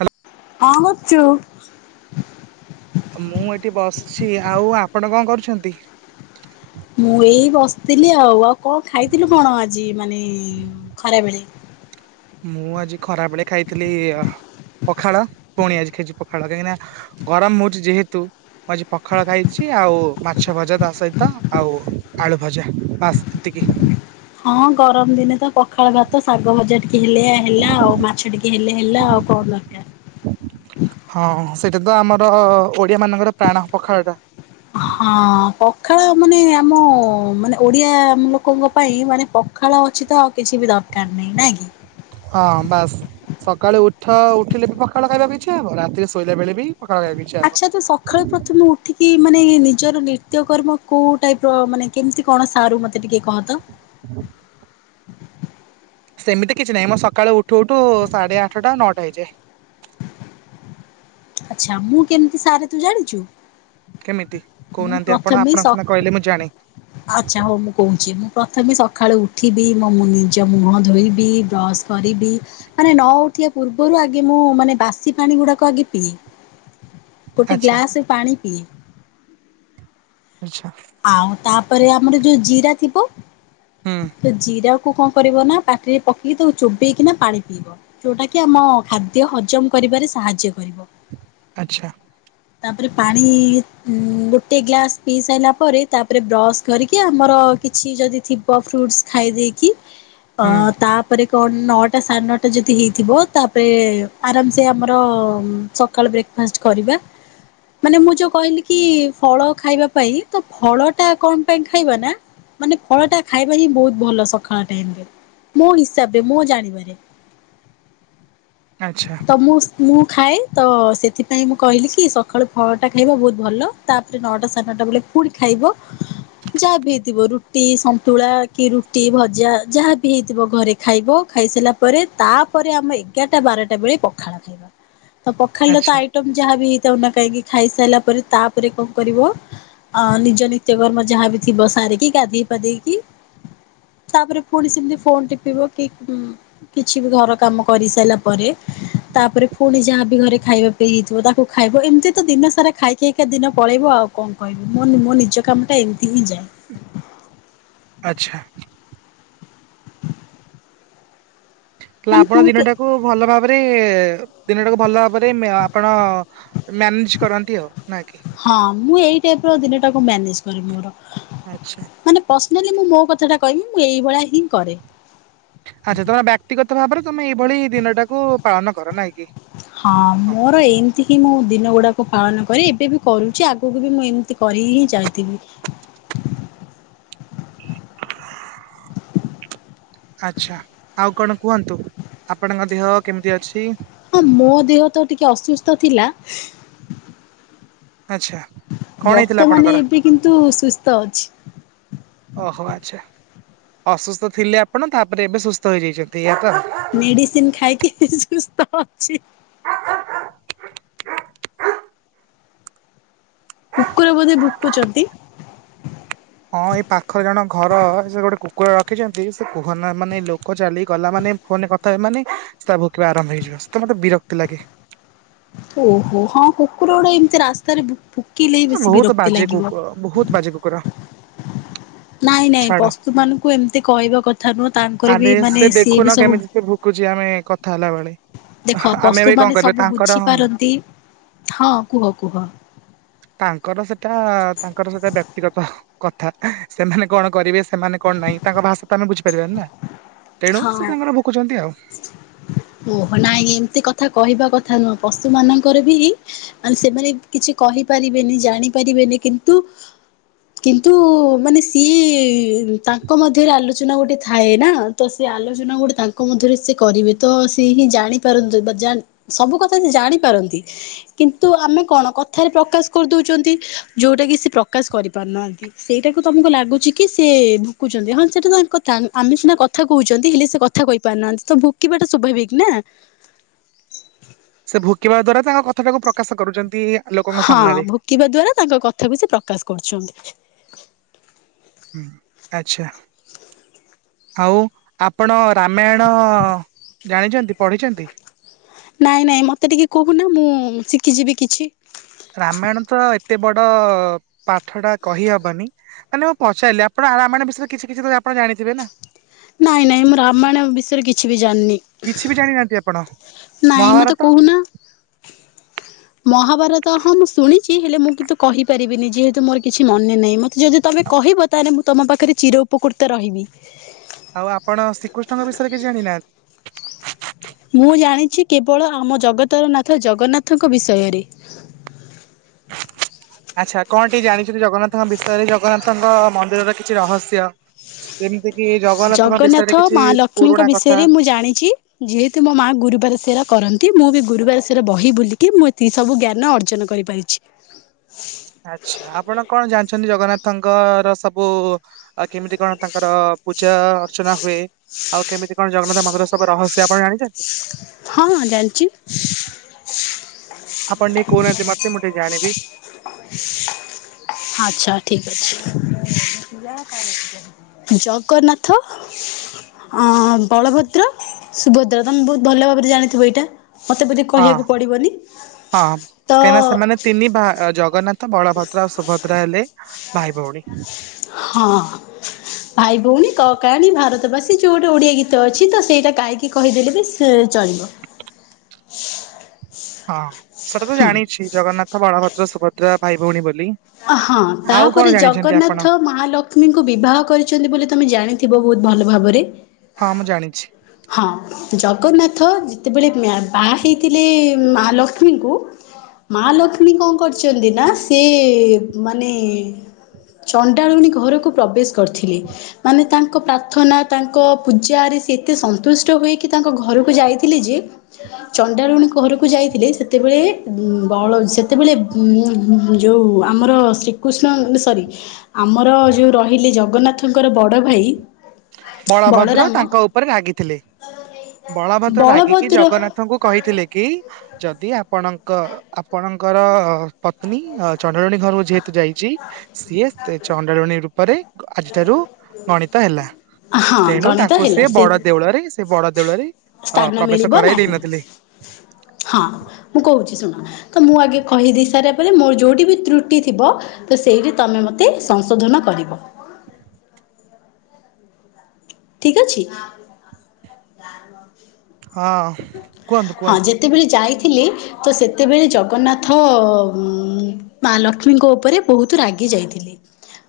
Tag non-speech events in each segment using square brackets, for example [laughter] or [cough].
ହା କଣ କରୁଚୁ? ମୁଁ ଏଠି ବସିଛି ଆଉ ଆପଣ କଣ କରୁଛନ୍ତି? ମୁଁ ଏଇ ବସିଥିଲି ଆଉ ଆଉ କଣ ଖାଇଥିଲୁ କଣ ଆଜି ମାନେ ଖରାବେଳେ? ମୁଁ ଆଜି ଖରା ବେଳେ ଖାଇଥିଲି ପଖାଳ ପୁଣି ଆଜି ଖାଇଚି ପଖାଳ କାହିଁକିନା ଗରମ ହଉଚି ଯେହେତୁ ମୁଁ ଆଜି ପଖାଳ ଖାଇଚି ଆଉ ମାଛ ଭଜା ତା ସହିତ ଆଉ ଆଳୁ ଭଜା ବାସ୍ ଏତିକି। ହଁ ଗରମ ଦିନେ ତ ପଖାଳ ଭାତ ଶାଗ ଭଜା ଟିକେ ହେଲେ ହେଲା ଆଉ ମାଛ ଟି କେ ହେଲେ ହେଲା ଆଉ କଣ ଦରକାର। ହଁ ସେଇଟା ତ ଆମର ଓଡିଆ ମାନଙ୍କର ପ୍ରାଣ ପଖାଳଟା। ହଁ ପଖାଳ ମାନେ ଆମ ମାନେ ଓଡିଆ ଲୋକଙ୍କ ପାଇଁ ମାନେ ପ ପଖାଳ ଅଛି ତ ଆଉ କିଛି ବି ଦରକାର ନାହିଁ ନାଇଁ କି? ହଁ ବାସ୍। ସକାଳୁ ଉଠ ଉଠିଲେ ବି ପଖାଳ ଖାଇବାକୁ ଇଚ୍ଛା ହବ ରାତିରେ ଶୋଇଲା ବେଳେ ବି ପଖାଳ ଖାଇବି। ଆଚ୍ଛା ତୁ ସଖାଳୁ ପ ଥମୁ ଉଠିକି ମାନେ ୟେ ନିଜର ନୃତ୍ୟକର୍ମ କଉ ଟାଇପ୍ ର ମାନେ କେମିତି କଣ ସାରୁ ମୋତେ ଟିକି କହ ତ? ସେମିତି କିଛି ନାହିଁ ମ ସକାଳୁ ଉଠୁ ଉଠୁ ସାଢ଼େ ଆଠଟା ନଅଟା ହେଇଯାଏ। ଆଚ୍ଛା ମୁଁ କେମିତି ସାରେ ତୁ ଜାଣିଚୁ? କେମିତି କୋଉନାହାନ୍ତି ଆପଣ ଆପଣ ସ ସିନା କହିଲେ ମୁଁ ଜାଣେ। କହୁଚି ମୁଁ ପ୍ରଥମେ ସଖାଳୁ ଉଠିବି ମୋ ମୁଁ ନିଜ ମୁହଁ ଧୋଇବି ବ୍ରଶ କରିବି ମାନେ ନ ଉଠିବା ପୂର୍ବରୁ ଆଗେ ମୁଁ ମାନେ ବାସି ପାଣି ଗୁଡାକ ଆଗେ ପିଏ ଗୋଟେ ଆଚ୍ଛା ଗ୍ଲାସ ପାଣି ପିଏ। ଆଚ୍ଛା। ଆଉ ତାପରେ ଆମର ଯୋଉ ଜିରା ଥିବ। ହୁଁ। ତ ଜିରାକୁୁ କଣ କରିବ ନା ପାଟିରେ ପକେଇକି ତାକୁ ଚୋବେଇକି ନା ପାଣି ପିଇବ। ଯୋଉଟା କି ଆମ ଖାଦ୍ୟ ହଜମ କରିବାରେ ସାହାଯ୍ୟ କରିବ। ଆଚ୍ଛା। ତାପରେ ପାଣି ଗୋଟେ ଗ୍ଲାସ ପିଇ ସାଇଲା ପରେ ତାପରେ ବ୍ରସ୍ କରିକି ଆମର କିଛି ଯଦି ଥିବ ଫ୍ରୁଟ୍ସୁ ଖାଇ ଦେଇକି ଅ ହୁଁ ତା ପରେ କଣ ନଅଟା ସାଢେ ନଅଟା ଯଦି ହେଇଥିବ ତାପରେ ଆରାମସେ ଆମର ସକାଳ ବ୍ରେକ୍ ଫାଷ୍ଟ କରିବା ମାନେ ମୁଁ ଯୋଉ କହିଲି କି ଫଳ ଖାଇବା ପାଇ ତ ଫଳ ଟା କଣ ପାଇଁ ଖାଇବା ନା ମାନେ ଫଳ ଟା ଖାଇବା ହିଁ ବହୁତ ଭଲ ସକାଳ ଟାଇମରେ। ମୋ ହିସାବରେ ମୁଁ ଜାଣିବାରେ। ଆଚ୍ଛା। ତ ମୁଁ- ମୁଁ ଖାଏ ତ ସେଥିପାଇଁ ମୁଁ କହିଲି କି ସକାଳୁ ଫଳଟା ଖାଇବା ବହୁତ୍ ଭଲ। ତାପରେ ନଅଟା ସାଢ଼େ ନଅଟା ବେଳେ ପୁଣି ଖାଇବ ଯାହା ବି ହେଇଥିବ ରୁଟି, ସନ୍ତୁଳା କି ରୁଟି, ଭଜା ଯାହା ବି ହେଇଥିବ ଘରେ ଖାଇବ ଖାଇସାରିଲା ପରେ ତାପରେ ଆମେ ଏଗାରଟା ବାରଟା ବେଳେ ପଖାଳ ଖାଇବା ତ ପଖାଳଟାତ ଆଚ୍ଛା ଆଇ ଟମ୍ ଯାହା ବି ହେଇଥାଉ ନା କାହିଁକି ଖାଇସାରିଲା ପରେ ତାପରେ କଣ କରିବ ଅ -ନିଜ ନିତ୍ୟକର୍ମ ଯାହାବି ଥିବ ସାରିକି ଗାଧେଇ ପାଧେଇକି ତାପରେ ପୁଣି ସେମିତି ଫୋନ୍ ଟିପିବ କି କିଛି ବି ଘର କାମ କରି ସାରିଲା ପରେ ତାପରେ ଫୁଣି ଯାହାବି ଘରେ ଖାଇବା ପାଇଁ ହେଇଥିବ ତାକୁ ଖାଇବ ଏମିତି ତ ଦିନ ସାରା ଖାଇ ଖାଇ କା ଦିନ ପଳେଇବ ଆଉ। କଣ କହିବି ମୋ ନ୍ ଆଚ୍ଛା। ତାହାଲେ ମାନେ ଆପଣ ତୁ କେ ଦିନଟାକୁ ଭଲ ଭାବରେ ଦିନଟାକୁ ଭଲ ଭାବରେ ଆପଣ ମ୍ୟାନେଜ୍ କରନ୍ତି ଆଉ ନା କି? ହଁ ମୁଁ ଏଇ ଟାଇପ୍ ର ଦିନଟାକୁ ମ୍ୟାନେଜ୍ କରେ ମୋର। ଆଚ୍ଛା। ମାନେ ପର୍ସନାଲି ମୁଁ ମୋ କଥାଟା କହିବି ମୁଁ ଏଇଭଳିଆ ହିଁ କରେ। ଆଚ୍ଛା ତମେ ବ୍ୟାକ୍ତିଗତ ଭାବରେ ତମେ ଏଇଭଳି ଦିନ ଟାକୁ ପାଳନ କର ନାଇଁ କି? ହଁ ମୋର ଏଇ ଏତିକି ମୁଁ ଦିନ ଗୁଡାକ ପାଳନ କରେ ଏବେ ବି କରୁଚି ଆଗକୁ ବି ମୁଁ ଏମିତି କରି ହିଁ ଚାଲିଥିବି। ଆଛା ଆଉ କଣ କୁହନ୍ତୁ ଆପଣଙ୍କ ଦେହ କେମିତି ଅଛି? ହଁ ମୋ ଦେହ ତ ଟିକେ ଅସୁସ୍ଥ ଥିଲା ଆଚ୍ଛା କଣ ହେଇଥିଲା ବର୍ତ୍ତମାନ ଆପଣଙ୍କର ଏବେ କିନ୍ତୁ ସୁସ୍ଥ ଅଛି। ଓହୋ ଆଚ୍ଛା। ଅସୁସ୍ଥ ଥିଲେ ଆପଣ ତାପରେ ଏବେ ସୁସ୍ଥ ହେଇଯାଇଚନ୍ତି ଏୟା ତ। ମେଡ଼ିସିନ୍ ଖାଇକି ସୁସ୍ଥ ଅଛି। କୁକୁର ବୋଧେ ଭୁକୁଚନ୍ତି। ହଁ ଏଇ ପାଖ ଜଣକ ଘର ସେ ଗୋଟେ କୁକୁର ରଖିଚନ୍ତି ସେ କୁହନା ମାନେ ଲୋକ ଚାଲିକି ଗଲା ମାନେ ଫୋନ୍ ରେ କଥା ହେବି ମାନେ ତା ଭୁକିବା ଆରମ୍ଭ ହେଇଯିବ ସେତ ମତେ ବିରକ୍ତି ଲାଗେ। ଓହୋ ହଁ କୁକୁର ଗୁଡା ଏମିତି ରାସ୍ତାରେ‌ ଭୁ-ଭୁ କିଲେ ହଁ ବେଶି ବହୁତ ବିରକ୍ତି ବାଜେ ଲାଗିବ। କୁକୁ ବହୁତ ବାଜେ କୁକୁର ନାଇଁ ନାଇଁ ଛାଡ ପଶୁ ମାନଙ୍କୁ ଏମିତି କହିବା କଥା ନୁହଁ ତାଙ୍କର ବି ମାନେ ସିଏ ବି ସବୁ ଭୁକୁଚି ଆମେ କଥା ହେଲା ବେଳେ। ଦେଖ ଆମେ ବି ପଶୁ କଣ ମାନେ କରିବା ସବୁ ତାଙ୍କର ବୁଝିପାରନ୍ତି- ହଁ କୁହ- କୁହ ତାଙ୍କର ସେଟା ତାଙ୍କର ସେଟା ବ୍ୟକ୍ତିଗତ। କଥା ସେମାନେ କଣ କରିବେ ସେମାନେ କଣ ନାହିଁ ତାଙ୍କ ଭାଷା ତ ଆମେ ବୁଝିପାରିବାନି ନା। ତେଣୁ ହଁ। ସେ ତାଙ୍କର ଭୁକୁଛନ୍ତି ଆଉ। ଓହୋ ନାଇଁ ଏମିତି କଥା କହିବା କଥା ନୁହଁ ପଶୁ ମାନଙ୍କର ବି ମାନେ ସେମାନେ କିଛି କହିପାରିବେନି ଜାଣି ପାରିବେନି କିନ୍ତୁ କିନ୍ତୁ ମାନେ ସିଏ ତାଙ୍କ ମଧ୍ୟରେ ଆଲୋଚନା ଗୋଟେ ଥାଏ ନା ତ ସେ ଆଲୋଚନା ଗୁଟେ ତାଙ୍କ ମଧ୍ୟରେ ସେ କରିବେ ତ ସେ ହିଁ ଜାଣିପାରନ୍ତି ବା ଜାଣ୍ ସବୁ କଥା ସେ ଜାଣି ପାରନ୍ତି। କିନ୍ତୁ ଆମେ କଣ କଥାରେ ପ୍ରକାଶ କରିଦଉଚନ୍ତି ଯଉଟା କି ସେ ପ୍ରକାଶ କରିପାରୁନାହାନ୍ତି। ସେଇଟାକୁ ତମକୁ ଲାଗୁଛି କି ସେ ଭୁକୁଛନ୍ତି ହଁ ସେଇଟା ତାଙ୍କ କଥା ଆମେ ସିନା କ କଥା କହୁଛନ୍ତି ହେଲେ ସେ କଥା କହି ପାରୁନାହାଁନ୍ତି ତ ଭୁକିବାଟା ସ୍ୱଭାବିକ ନା। ସେ ଭୁକିବା ଦ୍ଵାରା ତାଙ୍କ କଥାଟାକୁ ପ୍ରକାଶ କରୁଚନ୍ତି ଏଇଆ। ହଁ ଭୁକିବା ଦ୍ଵାରା ତାଙ୍କ କଥାକୁ ସେ ପ୍ରକାଶ କରୁଚନ୍ତି। ହୁଁ ଆଚ୍ଛା। ଆଉ ଆପଣ ରାମାୟଣ ଜାଣିଛନ୍ତି ପଢିଛନ୍ତି? ନାଇଁ ନାଇଁ ମୋତେ ଟିକେ କହୁନା ମୁଁ ଶିଖିଯିବି କିଛି। ରାମାୟଣ ତ ଏତେ ବଡ ପାଠ ଟା କହିହବନି। ମାନେ ମୁଁ ପଚାରିଲି ଆପଣ ରାମାୟଣ ବିଷୟରେ କିଛି କିଛି ତ ଆପଣ ଜାଣିଥିବେ ନା? ନାଇଁ ନାଇଁ ମୁଁ ରାମାୟଣ ବିଷୟରେ କିଛି ବି ଜାଣିନି। କିଛି ବି ଜାଣିନାହାନ୍ତି ଆପଣ ନାଇଁ ମତେ ମହାଭାରତ କହୁନା? ମହାଭାରତ ହଁ ମୁଁ ଶୁଣିଛି ହେଲେ ମୁଁ କିନ୍ତୁ କହିପାରିବିନି ଯେହେତୁ ମୋର କିଛି ମନେ ନାହିଁ ମ ତେ ଯଦି ତମେ କହିବ ତାହେଲେ ମୁଁ ତମ ପାଖରେ ଚିର ଉପକୃତ ରହିବି। ଆଉ ଆପଣ ଶ୍ରୀକୃଷ୍ଣଙ୍କ ବିଷୟରେ କିଛି ଜାଣି ନାହାଁନ୍ତି? ମୁଁ ଜାଣିଛି କେବଳ ଆମ ଜଗତର ନାଥ ଜଗନ୍ନାଥଙ୍କ ବିଷୟରେ। ଆଚ୍ଛା କଣ ଟିକେ ଜାଣିଛନ୍ତି ଜଗନ୍ନାଥଙ୍କ ବିଷୟରେ ଜଗନ୍ନାଥଙ୍କ ମନ୍ଦିରର କିଛି ରହସ୍ୟ। ସେମିତି କି ଜଗନ୍ନାଥ ମା ଲକ୍ଷ୍ମୀଙ୍କ କଥା ବିଷୟରେ ମୁଁ ଜାଣିଚି। ଯେହେତୁ ମୋ ମା ଗୁରୁବାର ସେରା କରନ୍ତି ମୁଁ ବି ଗୁରୁବାର ସେର ବହି ବୁଲିକି ମୁଁ ଏତିକି ସବୁ ଜ୍ଞାନ ଅର୍ଜନ କରିପାରିଛି। ଆଚ୍ଛା ଆପଣ କଣ ଜାଣିଛନ୍ତି ଜଗନ୍ନାଥଙ୍କର ସବୁ ଆଉ କେମିତି କଣ ତାଙ୍କର ପୂଜା ଅର୍ଚ୍ଚନା ହୁଏ ଆଉ କେମିତି କଣ ଜଗନ୍ନାଥ ମନ୍ଦିର ସବୁ ରହସ୍ୟ ଆପଣ ଜାଣିଛନ୍ତି? ହଁ ଜାଣିଚି। ଆପଣ ଟିକେ କହୁନାହାନ୍ତି ମତେ ମୁଁ ଟିକେ ଜାଣିବି। [inaudible] ଆଚ୍ଛା ଠିକ ଅଛି। ଜଗନ୍ନାଥ ଅ ବଳଭଦ୍ର, ସୁଭଦ୍ରା ତମେ ବହୁତ ଭଲ ଭାବରେ ଜାଣିଥିବ ଏଇଟା? ମୋତେ ବୋଧେ ହଁ କହିବାକୁ ପଡ଼ିବନି ହଁ। ତ କାହିଁକିନା ସେମାନେ ତିନି ଭା ଜଗନ୍ନାଥ, ବଳଭଦ୍ରା ଆଉ ସୁଭଦ୍ରା ହେଲେ ଭାଇ ଭଉଣୀ। ହଁ। ଭାଇ ଭଉଣୀ କ କାହାଣୀ ଭାରତବାସୀ ଯୋଉ ଗୋଟେ ଓଡିଆ ଗୀତ ଅଛି ତ ସେଇଟା ଗାଇକି କହିଦେଲେ ବି ସେ ଚଳିବ। ହଁ ସେଟା ତ ହୁଁ ଜାଣିଛି ଜଗନ୍ନାଥ, ବଳଭଦ୍ର, ସୁଭଦ୍ରା ଭାଇ ଭଉଣୀ ବୋଲି। ହଁ ଆଉ କଣ ତାପରେ ଜାଣିଛନ୍ତି ଆପଣ? ଜଗନ୍ନାଥ ମାଲ ଲକ୍ଷ୍ମୀଙ୍କୁ ବିବାହ କରିଛନ୍ତି ବୋଲି ତମେ ଜାଣିଥିବ ବହୁତ ଭଲ ଭାବରେ? ହଁ ମୁଁ ଜାଣିଛି। ହଁ ଜଗନ୍ନାଥ ଯେତେବେଳେ ମ୍ୟା ବାହା ହେଇଥିଲେ ମା ଲକ୍ଷ୍ମୀଙ୍କୁ ମା ଲକ୍ଷ୍ମୀ କଣ କରିଛନ୍ତିନା ସେ ମାନେ ଚଣ୍ଡାଳୁଣୀ ଘରକୁ ପ୍ରବେଶ କରିଥିଲେ। ମାନେ ତାଙ୍କ ପ୍ରାର୍ଥନା ତାଙ୍କ ପୂଜାରେ ସେ ଏତେ ସନ୍ତୁଷ୍ଟ ହୋଇକି ତାଙ୍କ ଘରକୁ ଯାଇଥିଲେଯେ ଚଣ୍ଡାଲୁଣୀ ଘରକୁ ଯାଇଥିଲେ ସେତେବେଳେ ଉଁ ବଳ ସେତେବେଳେ ଉଁ ହୁଁ ଯୋଉ ଆମର ଶ୍ରୀକୃଷ୍ଣ ସରି ଆମର ଯୋଉ ରହିଲେ ଜଗନ୍ନାଥଙ୍କର ବଡଭାଇ ବଳରାମ ପରେ ମାଗିଥିଲେ, ବାବା ମତେ ମାଗିକି ବଳଭଦ୍ର ଜଗନ୍ନାଥ ତାଙ୍କୁ କହିଥିଲେକି, ଯଦି ଆପଣଙ୍କ ଆପଣଙ୍କର ପତ୍ନୀ, ଆଉ ଚଣ୍ଡାଲୁଣୀ ଘରକୁ ଯେହେତୁ ଯାଇଚି ସିଏ ଚଣ୍ଡାଳୁଣୀ ରୂପରେ, ଆଜିଠାରୁ ଗଣିତ ହେଲା, ହଁ ତେଣୁ ଗଣିତ ତାଙ୍କୁ ହେଲା ସେ ବଡଦେଉଳରେ, ସେ ବଡ ଦେଉଳରେ ହଁ, ସ୍ଥାନ ପ୍ରବେଶ ମିଳିବ କରାଇ ନାହିଁ। ଦେଇନଥିଲେ। ହଁ, ମୁଁ କହୁଚି ଶୁଣ ତ, ମୁଁ ଆଗେ କହିଦେଇ ସାରିଲା ପରେ, ମୋର ଯୋଉଠିବି ତ୍ରୁଟି ଥିବ ତ ସେଇଠି ତମେ ମତେ, ସଂଶୋଧନ କରିବ। ଠିକ ଅଛି? ହଁ, କୁହନ୍ତୁ ହଁ କୁହନ୍ତୁ ଯେତେବେଳେ ଯାଇଥିଲି, ତ ସେତେବେଳେ ଜଗନ୍ନାଥ ଅ ଉଁ ଉ ମା ଲକ୍ଷ୍ମୀଙ୍କ ଉପରେ ବହୁତ ରାଗି ଯାଇଥିଲେ।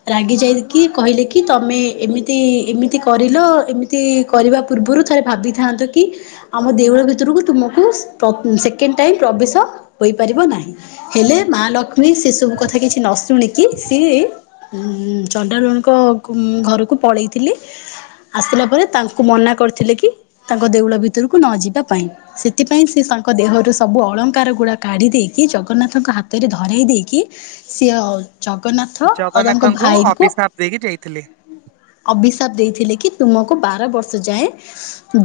ରାଗି ଯାଇକି କହିଲେକି, ତମେ ଏମିତି, ଏମିତି କରିଲ, ଏମିତି କରିବା ପୂର୍ବରୁ ଥରେ ଭାବିଥାନ୍ତକି? ଆମ ଦେଉଳ ଭିତରକୁ ତୁମକୁ, ସେକେଣ୍ଡ ଟାଇମ ପ୍ରବେଶ ହୋଇପାରିବ ନାହିଁ। ହେଲେ ମା ଲକ୍ଷ୍ମୀ ସେ ସବୁକଥା କିଛି ନଶୁଣିକି, ସିଏ ଉଁ, ଚଣ୍ଡାଲୁଣୀଙ୍କ ଘରକୁ ପଳେଇଥିଲେ ଆସିଲା ପରେ, ତାଙ୍କୁ ମନା କରିଥିଲେକି, ତାଙ୍କ ଦେଉଳ ଭିତରକୁ ନଯିବାପାଇଁ। ସେଥିପାଇଁ ସେ ତାଙ୍କ ଦେହରୁ ସବୁ ଅଳଙ୍କାର ଗୁଡା କାଢି ଦେଇକି, ଜଗନ୍ନାଥଙ୍କ ହାତରେ ଧରେଇ ଦେଇକି ସିଏ ଜଗନ୍ନାଥ, ଆଉ ତାଙ୍କ ଜଗନ୍ନାଥଙ୍କୁ ଭାଇଙ୍କୁ, ଅଭିଶାପ ଦେଇକି ଯାଇଥିଲେ ଅବି ଅଭିଶାପ ଦେଇଥିଲେ କି, ତୁମକୁ ବାରବର୍ଷ ଯାଏଁ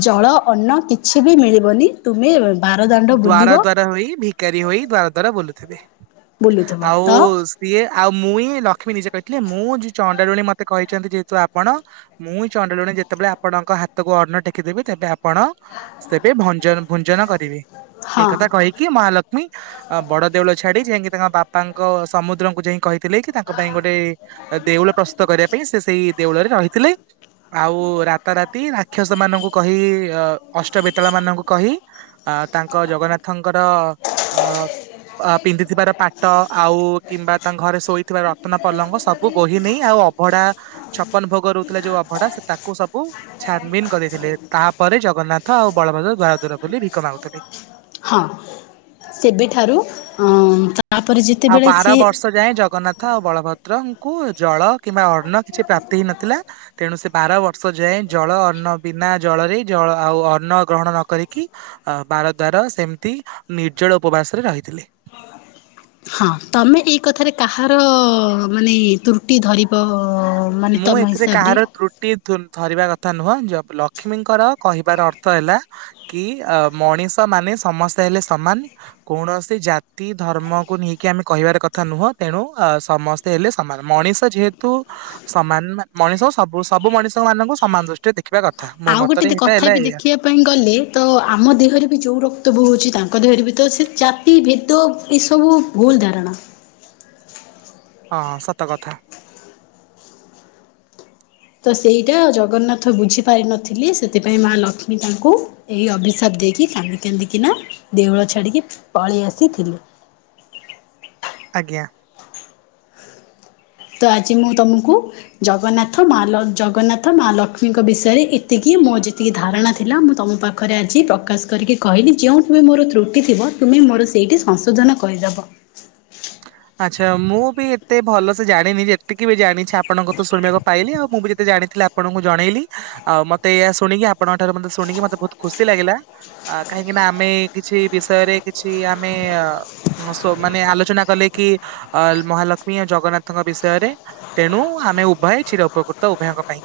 ଜଳ ଅନ୍ନ କିଛିବି ମିଳିବନି, ତୁମେ ବାରଦାଣ୍ଡ ବୁଲିବ [unintelligible] ଭିକାରିହୋଇ ବାର ଦୁଆର ବୁଲୁଥିବେ, ବୁଲୁଥିବ ତ ଆଉ ସିଏ ଆଉ ମୁଇଁ ଲ ଲକ୍ଷ୍ମୀ ନିଜେ କହିଥିଲେ, ମୁଁ ଯି ଚଣ୍ଡାଳୁଣୀ ମତେ କହିଚନ୍ତି, ଯେହେତୁ ଆପଣ ମୁଁ ଚଣ୍ଡାଲୁଣୀ ଯେତେବେଳେ ଆପଣଙ୍କ ହାତକୁ ଅନ୍ନ ଟେକିଦେବି, ତେବେ ଆ ଆପଣ, ସେବେ ଭଞ୍ଜନ ଭୁଞ୍ଜନ କରିବେ। ହଁ ଏଇକଥା କହିକି, ମହାଲକ୍ଷ୍ମୀ ବଡଦେଉଳ ଛାଡି ଯାଇକି ତାଙ୍କ ବାପାଙ୍କ ସମୁଦ୍ରଙ୍କୁ ଯାଇ କହି ଥିଲେ କି, ତାଙ୍କ ପାଇଁ ଗୋଟେ ଦେଉଳ ପ୍ରସ୍ତୁତ କରିବା ପାଇଁ, ସେ ସେଇ ଦେଉଳରେ ରହିଥିଲେ। ଆଉ ରାତାରାତି ରାକ୍ଷସ ମାନଙ୍କୁ କହି, ଅଷ୍ଟବେତାଳ ମାନଙ୍କୁ କହି ଅ ତାଙ୍କ, ଜଗନ୍ନାଥଙ୍କର ଅ ଅ ପିନ୍ଧିଥିବାର ପାଟ, ଆଉ କିମ୍ବା ତାଙ୍କ ଘରେ ଶୋଇଥିବାର ରତ୍ନ ପଲଙ୍କ ସବୁ ବୋହି ନେଇ, ଆଉ ଅଭଢା, ଛପନ ଭୋଗ ରହୁଥିଲା ଯୋଉ ଅଭଢା, ସେ ତାକୁସବୁ ଛାନବିନ କରିଦେଇଥିଲେ, ତାପରେ ଜଗନ୍ନାଥ ଆଉ ବଳଭଦ୍ର ଦ୍ୱାରଦୁର ବୁଲି ଭିକ ମାଗୁଥିଲେ। ହଁ, ସେବେଠାରୁ ତାପରେ ଯେ ଆଉ ବାରବର୍ଷ ଯାଏଁ, ଜଗନ୍ନାଥ ଆଉ ବଳଭଦ୍ରଙ୍କୁ ଜଳ କିମ୍ବା ଅନ୍ନ କିଛି ପ୍ରାପ୍ତି ହେଇନଥିଲା, ତେଣୁ ସେ ବାରବର୍ଷ ଯାଏଁ, ଜଳ ଅନ୍ନ ବିନା ଜଳରେ ଜଳ ଆଉ ଅନ୍ନ ଗ୍ରହଣ ନକରିକି ଆଉ ବାରଦ୍ୱାର ସେମିତି ନିର୍ଜଳ ଉପବାସରେ ରହିଥିଲେ। ହଁ, ତମେ ଏଇ କଥାରେ କାହାର ମାନେ ତ୍ରୁଟି ଧରିବ ଅ ମୁଁ ଏଥିରେ କାହାର ତ୍ରୁଟି ଟି ଧୁଁ ଧରିବା କଥା ନୁହଁ, ଜ ଲକ୍ଷ୍ମୀଙ୍କର କହିବାର ଅର୍ଥ ହେଲା କି, ଅ ମଣିଷ ମାନେ ସମସ୍ତେ ହେଲେ ସମାନ କୌଣସି ଜାତି ଧର୍ମକୁ ନେଇକି ଆମେ କହିବାର କଥା ନୁହଁ ତେଣୁ ସମ ତେ ହେଲେ ସମାନ ମଣିଷ ଯେହେତୁ ସମାନାନ ମଣିଷ କୁ ସବୁ ସବୁ ମଣିଷ ମାନଙ୍କୁ ସମାନ ଦୃଷ୍ଟିରେ ଦେଖିବା କଥା, ମୋ ଆଉ ଗୋଟେ ମତରେ ଦେ ଏଇଟା କଥା ହେଲା ବି ଏଇଆ ଦେଖିବା ପାଇଁ ଗଲେ ତ ଆମ ଦେହରେ ବି ଯୋଉ ରକ୍ତ ବୋହୁଛି ତାଙ୍କ ଦେହରେ ବି ତ ସେ ଚା ତି ଭେଦ ଏସବୁ ଭୁଲ ଧାରଣା। ହଁ ସତ କଥା। ତ ସେଇଟା ଜଗନ୍ନାଥ ବୁଝିପାରିନଥିଲି ସେଥିପାଇଁ ମା ଲକ୍ଷ୍ମୀ ତାଙ୍କୁ ଏହି ଅଭିଶାପ ଦେଇକି କାନ୍ଦି କାନ୍ଦିିକିନା ଦେଉଳ ଛାଡିକି ପଳେଇ ଆସିଥିଲେ। ଆଜ୍ଞା। ତ ଆଜି ମୁଁ ତୁମକୁ ଜଗନ୍ନାଥ ମାଲ ଜଗନ୍ନାଥ ମା ଲକ୍ଷ୍ମୀଙ୍କ ବିଷୟରେ ଏତିକି ମୋ ଯେତିକି ଧାରଣା ଥିଲା ମୁଁ ତମ ପା ଖରେ ଆଜି ପ୍ରକାଶ କରିକି କହିଲି ଯେଉଁଠୁ ବି ମୋର ତ୍ରୁଟି ଥିବ ତୁମେ ମୋର ସେଇଠି ସଂଶୋଧନ କରିଦେବ। ଆଚ୍ଛା ମୁଁ ବି ଏତେ ଭଲ ସେ ଜାଣିନି ଯେତିକି ବି ଜାଣିଚି ଆପଣଙ୍କ ତ ଶୁଣିବାକୁ ପାଇଲି ଆଉ ମୁଁ ବି ଯେତେ ଜାଣିଥିଲ ଆପଣଙ୍କୁ ଜଣେଇଲି ଆଉ ମତେ ଏୟା ଶୁଣିକି ଆପଣଙ୍କ ଠାରୁ ମତେ ଶୁଣିକି ମତେ ବହୁତ ଖୁସି ଲାଗିଲା। ଅ କାହିଁକି ନା ଆମେ କିଛି ବିଷୟରେ କିଛି ଆମେ ଅ ସୋ ମାନେ ଆଲୋଚନା କଲେ କି ଅ ମହାଲକ୍ଷ୍ମୀ ଆ ଜଗନ୍ନାଥଙ୍କ ବିଷୟରେ ତେଣୁ ଆମେ ଉଭୟ ଛିଡ ଉପକୃତ ଉଭୟଙ୍କ ପାଇଁ।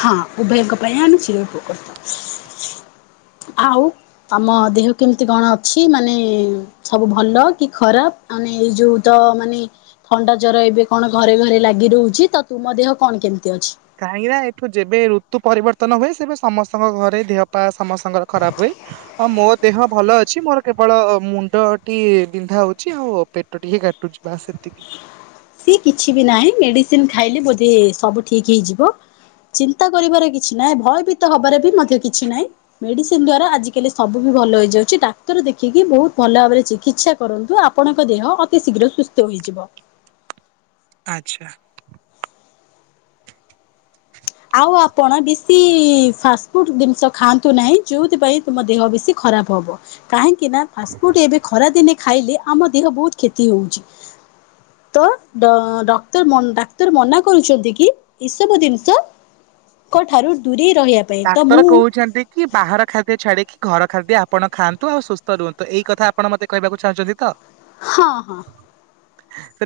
ହଁ ଉଭୟଙ୍କ ପାଇଁ ଚିରଉପକୃତ, ଆଉ ଆମ ଦେହ କେମିତ କଣ ଅଛି ମାନେ ସବୁ ଭଲ କି ଖରାପ? ମାନେ ଏଇ ଯୋଉ ତ ମାନେ ଥଣ୍ଡା ଜର ଏବେ କଣ ଘରେ ଘରେ ଲାଗି ରହୁଛି ତ ତୁମ ଦେହ କଣ କେମିତି ଅଛି? କାହିଁକି ନା ଏଠୁ ଯେବେ ଋତୁ ପରିବର୍ତ୍ତନ ହୁଏ ସେବେ ସମସ୍ତଙ୍କ ଘରେ ଦେହପା ସମସ୍ତଙ୍କର ଖରାପ ହୁଏ। ହଁ ମୋ ଦେହ ଭଲ ଅଛି ମୋର କେବଳ ମୁଣ୍ଡଟି ବିନ୍ଧା ହଉଛି ଆଉ। ପେଟ ଟିକେ କାଟୁଚି ବାସ୍ ସେତିକି। ସିଏ କିଛି ବି ନାହିଁ ମେଡିସିନ ଖାଇଲେ ବୋଧେ ସବୁ ଠିକ ହେଇଯିବ। ଚିନ୍ତା କରିବାର କିଛି ନାହିଁ ଭୟଭୀତ ହବାରେ ବି ମଧ୍ୟ କିଛି ନାହିଁ। ମେଡିସିନ ଦ୍ଵାରା ଆଜିକାଲି ସବୁ ବି ଭଲ ହେଇଯାଉଛି ଡାକ୍ତର ଦେଖିକି ବହୁତ ଭଲ ଭାବରେ ଚିକିତ୍ସା କରନ୍ତୁ, ଆ ଆପଣଙ୍କ ଦେହ ଅତି ଶୀଘ୍ର ସୁସ୍ଥ ହୋଇଯିବ। ଆଚ୍ଛା। ଆଉ ଆପଣ ବେଶି ଫାଷ୍ଟଫୁଡ଼ ଜିନିଷ ଖାଆନ୍ତୁ ନାହିଁ ଯେଉଥିପାଇଁ ତୁମ ଦେହ ବେଶୀ ଖରାପ ହବ। କାହିଁକି ନା ଫାଷ୍ଟଫୁଡ ଏବେ ଖରା ଦିନେ ଖାଇଲେ ଆମ ଦେହ ବହୁତ କ୍ଷତି ହଉଛି। ତ ଦ ଡକ୍ତର ଡାକ୍ତର ମନା କରୁଛନ୍ତି କି ଏଇସବୁ ଜିନିଷ କ ଠାରୁ ଦୂରେଇ ରହିବା। ପାଇଁ ତ ଡାକ୍ତର ମୁଁ କହୁଛନ୍ତି କି ବାହାର ଖାଦ୍ୟ ଛାଡିକି ଘର ଖାଦ୍ୟ ଆପଣ ଖାଆନ୍ତୁ ଆଉ ସୁସ୍ଥ ରୁହନ୍ତୁ ଏଇ କଥା ଆପଣ ମତେ କହିବାକୁ ଚାହୁଁଛନ୍ତି ତ? ହଁ ହଁ। [unintelligible]